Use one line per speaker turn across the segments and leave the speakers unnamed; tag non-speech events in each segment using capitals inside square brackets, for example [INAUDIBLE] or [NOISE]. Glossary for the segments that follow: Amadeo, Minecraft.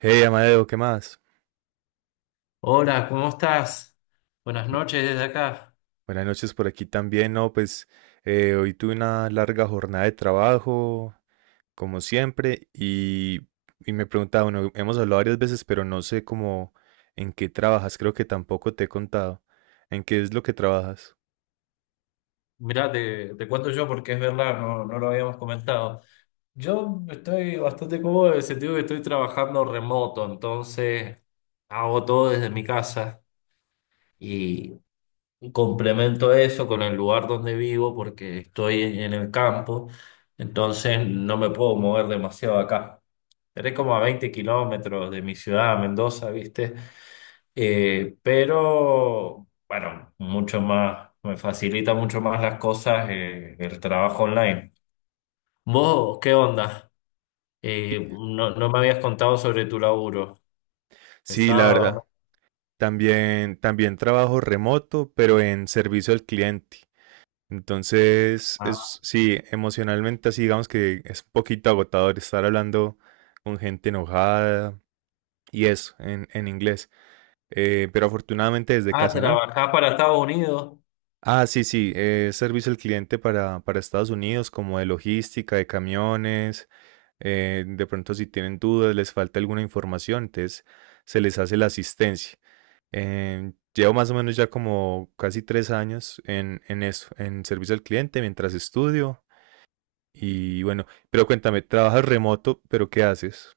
Hey, Amadeo, ¿qué más?
Hola, ¿cómo estás? Buenas
Mi-
noches desde acá.
Buenas noches por aquí también, ¿no? Pues hoy tuve una larga jornada de trabajo, como siempre, y me preguntaba, bueno, hemos hablado varias veces, pero no sé cómo en qué trabajas, creo que tampoco te he contado. ¿En qué es lo que trabajas?
Mirá, te cuento yo porque es verdad, no lo habíamos comentado. Yo estoy bastante cómodo en el sentido que estoy trabajando remoto, entonces hago todo desde mi casa y complemento eso con el lugar donde vivo porque estoy en el campo, entonces no me puedo mover demasiado acá. Estaré como a 20 kilómetros de mi ciudad, Mendoza, ¿viste? Pero, bueno, mucho más, me facilita mucho más las cosas el trabajo online. ¿Vos qué onda? No, no me habías contado sobre tu laburo.
Sí, la
Pesado.
verdad.
¿No?
También trabajo remoto, pero en servicio al cliente. Entonces,
Ah,
es, sí, emocionalmente así, digamos que es un poquito agotador estar hablando con gente enojada. Y eso, en inglés. Pero afortunadamente desde
ah,
casa, ¿no?
trabajás para Estados Unidos.
Ah, sí, sí, servicio al cliente para Estados Unidos, como de logística, de camiones. De pronto, si tienen dudas, les falta alguna información, entonces se les hace la asistencia. Llevo más o menos ya como casi tres años en eso, en servicio al cliente, mientras estudio. Y bueno, pero cuéntame, trabajas remoto, pero ¿qué haces?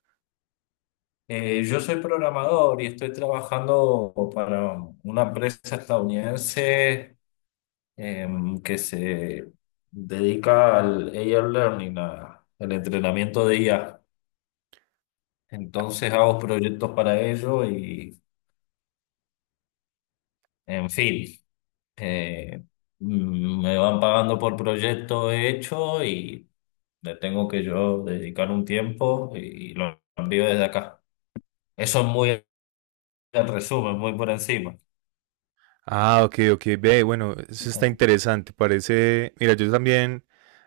Yo soy programador y estoy trabajando para una empresa estadounidense que se dedica al AI Learning, al entrenamiento de IA. Entonces hago proyectos para ello y, en fin, eh, me van pagando por proyecto hecho y le tengo que yo dedicar un tiempo y lo envío desde acá. Eso es muy el resumen, muy por encima.
Ah, ok, ok. Ve, bueno, eso está
Así.
interesante. Parece, mira, yo también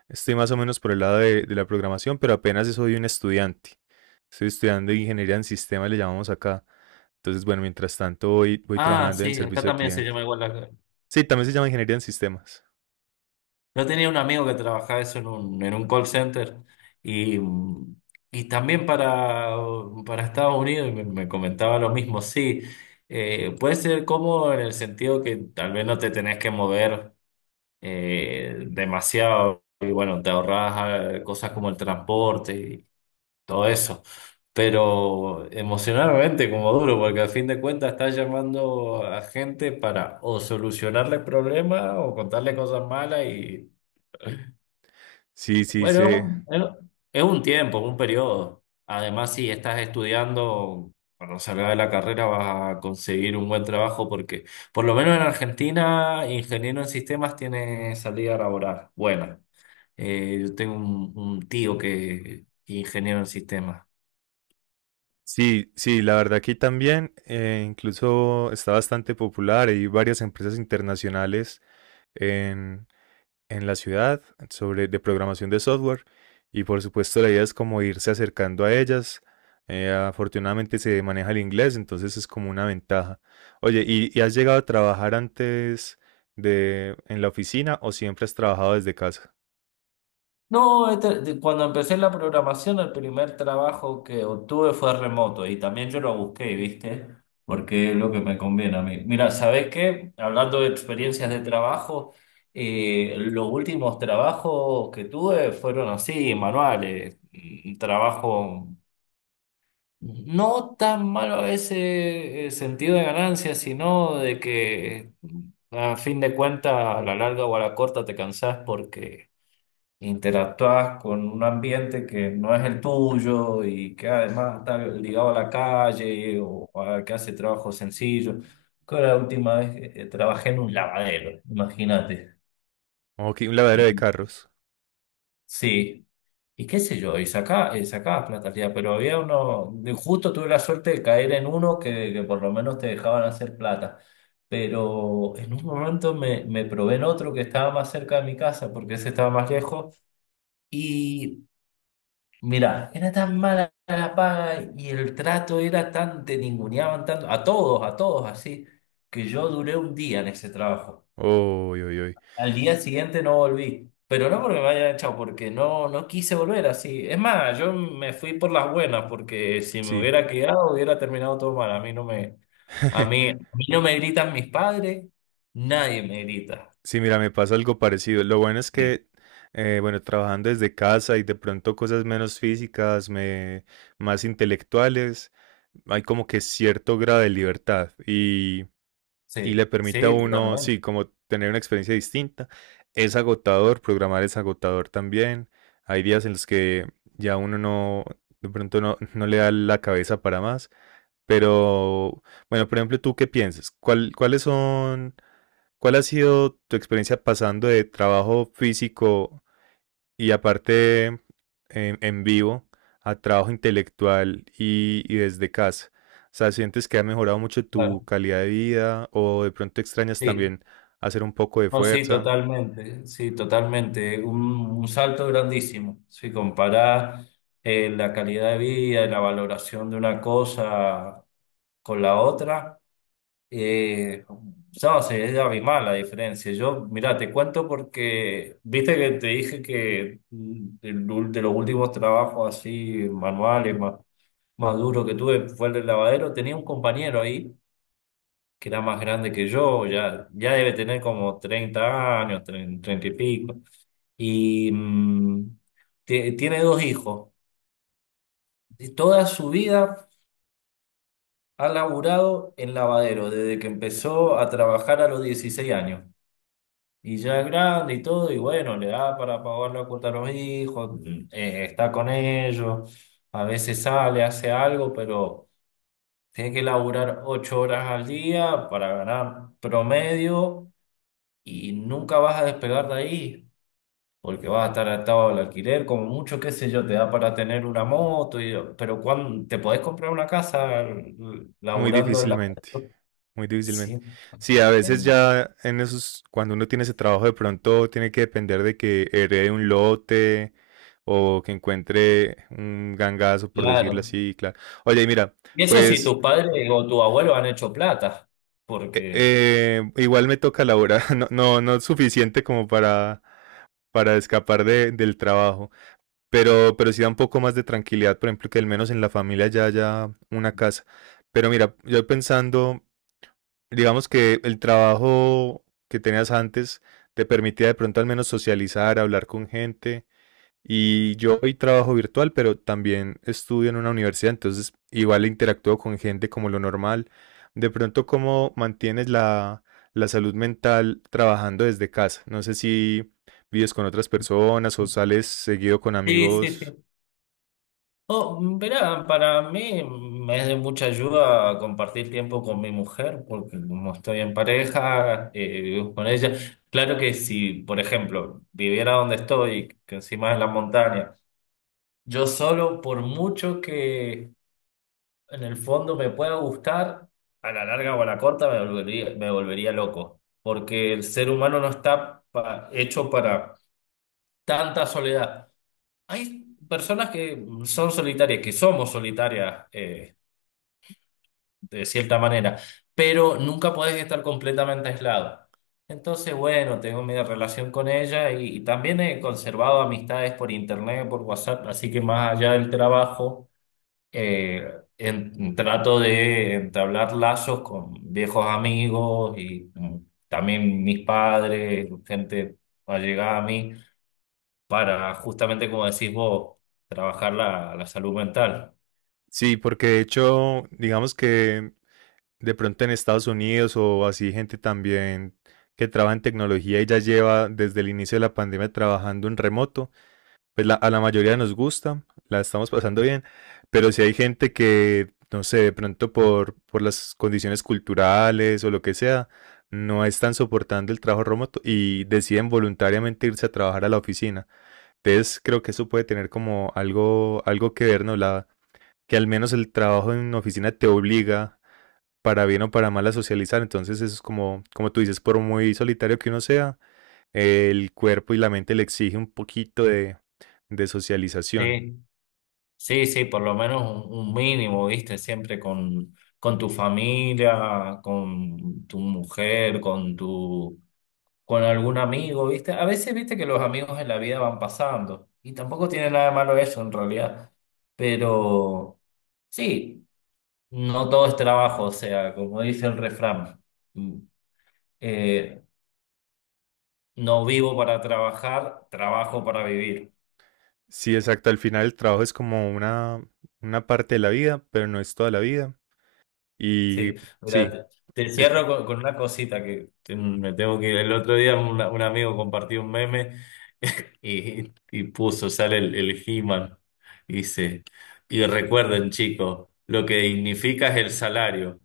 estoy más o menos por el lado de la programación, pero apenas soy un estudiante. Estoy estudiando ingeniería en sistemas, le llamamos acá. Entonces, bueno, mientras tanto voy, voy
Ah,
trabajando en
sí, acá
servicio al
también se llama
cliente.
igual la,
Sí, también se llama ingeniería en sistemas.
yo tenía un amigo que trabajaba eso en un call center y, y también para Estados Unidos y me comentaba lo mismo. Sí, puede ser cómodo en el sentido que tal vez no te tenés que mover demasiado y bueno, te ahorras cosas como el transporte y todo eso. Pero emocionalmente como duro, porque al fin de cuentas estás llamando a gente para o solucionarle problemas o contarle cosas malas y...
Sí, sí,
Bueno,
sí.
es un tiempo, un periodo. Además, si estás estudiando, cuando salgas de la carrera vas a conseguir un buen trabajo porque, por lo menos en Argentina, ingeniero en sistemas tiene salida laboral. Bueno, yo tengo un tío que es ingeniero en sistemas.
Sí, sí, la verdad aquí también incluso está bastante popular. Hay varias empresas internacionales en en la ciudad sobre de programación de software y por supuesto la idea es como irse acercando a ellas. Afortunadamente se maneja el inglés, entonces es como una ventaja. Oye, y has llegado a trabajar antes de en la oficina o siempre has trabajado desde casa?
No, cuando empecé la programación, el primer trabajo que obtuve fue remoto y también yo lo busqué, ¿viste? Porque es lo que me conviene a mí. Mira, ¿sabés qué? Hablando de experiencias de trabajo, los últimos trabajos que tuve fueron así, manuales, trabajo no tan malo a ese sentido de ganancia, sino de que a fin de cuentas, a la larga o a la corta te cansás porque interactúas con un ambiente que no es el tuyo y que además está ligado a la calle o a que hace trabajo sencillo. Creo que la última vez trabajé en un lavadero, imagínate.
Ok, un
Y,
lavadero de carros.
sí, y qué sé yo, y sacaba, sacaba plata al día, pero había uno, justo tuve la suerte de caer en uno que por lo menos te dejaban hacer plata. Pero en un momento me probé en otro que estaba más cerca de mi casa, porque ese estaba más lejos. y Mira, era tan mala la paga y el trato era tan, te ninguneaban tanto, a todos así, que yo duré un día en ese trabajo.
Uy, uy, uy.
Al día siguiente no volví, pero no porque me hayan echado, porque no, no quise volver así. Es más, yo me fui por las buenas, porque si me
Sí.
hubiera quedado hubiera terminado todo mal.
[LAUGHS]
A mí no me gritan mis padres, nadie me grita.
Sí, mira, me pasa algo parecido. Lo bueno es
Sí,
que, bueno, trabajando desde casa y de pronto cosas menos físicas, me, más intelectuales, hay como que cierto grado de libertad y
sí,
le permite a
sí,
uno,
totalmente.
sí, como tener una experiencia distinta. Es agotador, programar es agotador también. Hay días en los que ya uno no, de pronto no, no le da la cabeza para más. Pero, bueno, por ejemplo, ¿tú qué piensas? ¿Cuál- cuáles son... ¿Cuál ha sido tu experiencia pasando de trabajo físico y aparte en vivo a trabajo intelectual y desde casa? O sea, ¿sientes que ha mejorado mucho tu
Claro,
calidad de vida o de pronto extrañas
sí.
también hacer un poco de
No, sí,
fuerza?
totalmente, sí, totalmente. Un salto grandísimo. Si comparás la calidad de vida y la valoración de una cosa con la otra, eh, no, sí, es abismal la diferencia. Yo, mira, te cuento porque, viste que te dije que de los últimos trabajos así manuales más, más duros que tuve fue el del lavadero. Tenía un compañero ahí que era más grande que yo, ya, ya debe tener como 30 años, 30 y pico. Y tiene dos hijos. Y toda su vida ha laburado en lavadero, desde que empezó a trabajar a los 16 años. Y ya es grande y todo, y bueno, le da para pagar la cuota a los hijos, está con ellos, a veces sale, hace algo, pero tiene que laburar 8 horas al día para ganar promedio y nunca vas a despegar de ahí, porque vas a estar atado al alquiler, como mucho, qué sé yo, te da para tener una moto, pero cuando te podés comprar una casa
Muy
laburando en la...
difícilmente, muy
Sí,
difícilmente. Sí, a veces
en-
ya en esos, cuando uno tiene ese trabajo, de pronto tiene que depender de que herede un lote o que encuentre un gangazo, por decirlo
claro.
así, claro. Oye, y mira,
Y eso si
pues
tus padres o tu abuelo han hecho plata, porque...
igual me toca la hora, [LAUGHS] no, no, no es suficiente como para escapar de- del trabajo, pero sí da un poco más de tranquilidad, por ejemplo, que al menos en la familia ya haya una casa. Pero mira, yo pensando digamos que el trabajo que tenías antes te permitía de pronto al menos socializar, hablar con gente. Y yo hoy trabajo virtual, pero también estudio en una universidad, entonces igual interactúo con gente como lo normal. De pronto, ¿cómo mantienes la, la salud mental trabajando desde casa? No sé si vives con otras personas o sales seguido con
Sí, sí,
amigos.
sí. Oh, verá, para mí me es de mucha ayuda compartir tiempo con mi mujer, porque como estoy en pareja, vivo con ella. Claro que si, por ejemplo, viviera donde estoy, que encima es la montaña, yo solo, por mucho que en el fondo me pueda gustar, a la larga o a la corta me volvería loco, porque el ser humano no está hecho para tanta soledad. Hay personas que son solitarias, que somos solitarias. De cierta manera, pero nunca podés estar completamente aislado. Entonces, bueno, tengo mi relación con ella y también he conservado amistades por internet, por WhatsApp, así que más allá del trabajo, eh, trato de entablar lazos con viejos amigos y también mis padres, gente allegada a mí, para justamente, como decís vos, trabajar la salud mental.
Sí, porque de hecho, digamos que de pronto en Estados Unidos o así gente también que trabaja en tecnología y ya lleva desde el inicio de la pandemia trabajando en remoto, pues la- a la mayoría nos gusta, la estamos pasando bien, pero si hay gente que, no sé, de pronto por las condiciones culturales o lo que sea, no están soportando el trabajo remoto y deciden voluntariamente irse a trabajar a la oficina. Entonces creo que eso puede tener como algo, algo que ver, ¿no? La, que al menos el trabajo en oficina te obliga para bien o para mal a socializar. Entonces eso es como, como tú dices, por muy solitario que uno sea, el cuerpo y la mente le exige un poquito de socialización.
Sí. Sí, sí, por lo menos un mínimo, viste, siempre con tu familia, con tu mujer, con tu, con algún amigo, viste. A veces, viste, que los amigos en la vida van pasando y tampoco tiene nada de malo eso en realidad. Pero sí, no todo es trabajo, o sea, como dice el refrán, mm, eh, no vivo para trabajar, trabajo para vivir.
Sí, exacto. Al final el trabajo es como una parte de la vida, pero no es toda la vida. Y
Sí, mira,
sí,
te
hay-
cierro con una cosita que me tengo que ir. El otro día un amigo compartió un meme [LAUGHS] y puso, sale el He-Man, y dice, y recuerden chicos, lo que dignifica es el salario.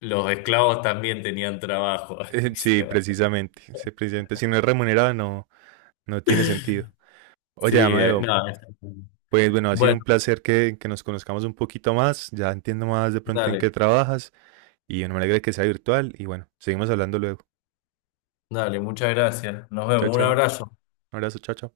Los esclavos también tenían trabajo. [LAUGHS] Y
[LAUGHS]
se
sí,
va.
precisamente, sí, precisamente. Si no es remunerado no, no tiene sentido.
Sí,
Oye, Amadeo,
no, es-
pues bueno, ha sido
Bueno,
un placer que nos conozcamos un poquito más. Ya entiendo más de pronto en qué
dale,
trabajas. Y bueno, me alegra que sea virtual. Y bueno, seguimos hablando luego.
dale, muchas gracias. Nos
Chao,
vemos, un
chao.
abrazo.
Un abrazo, chao, chao.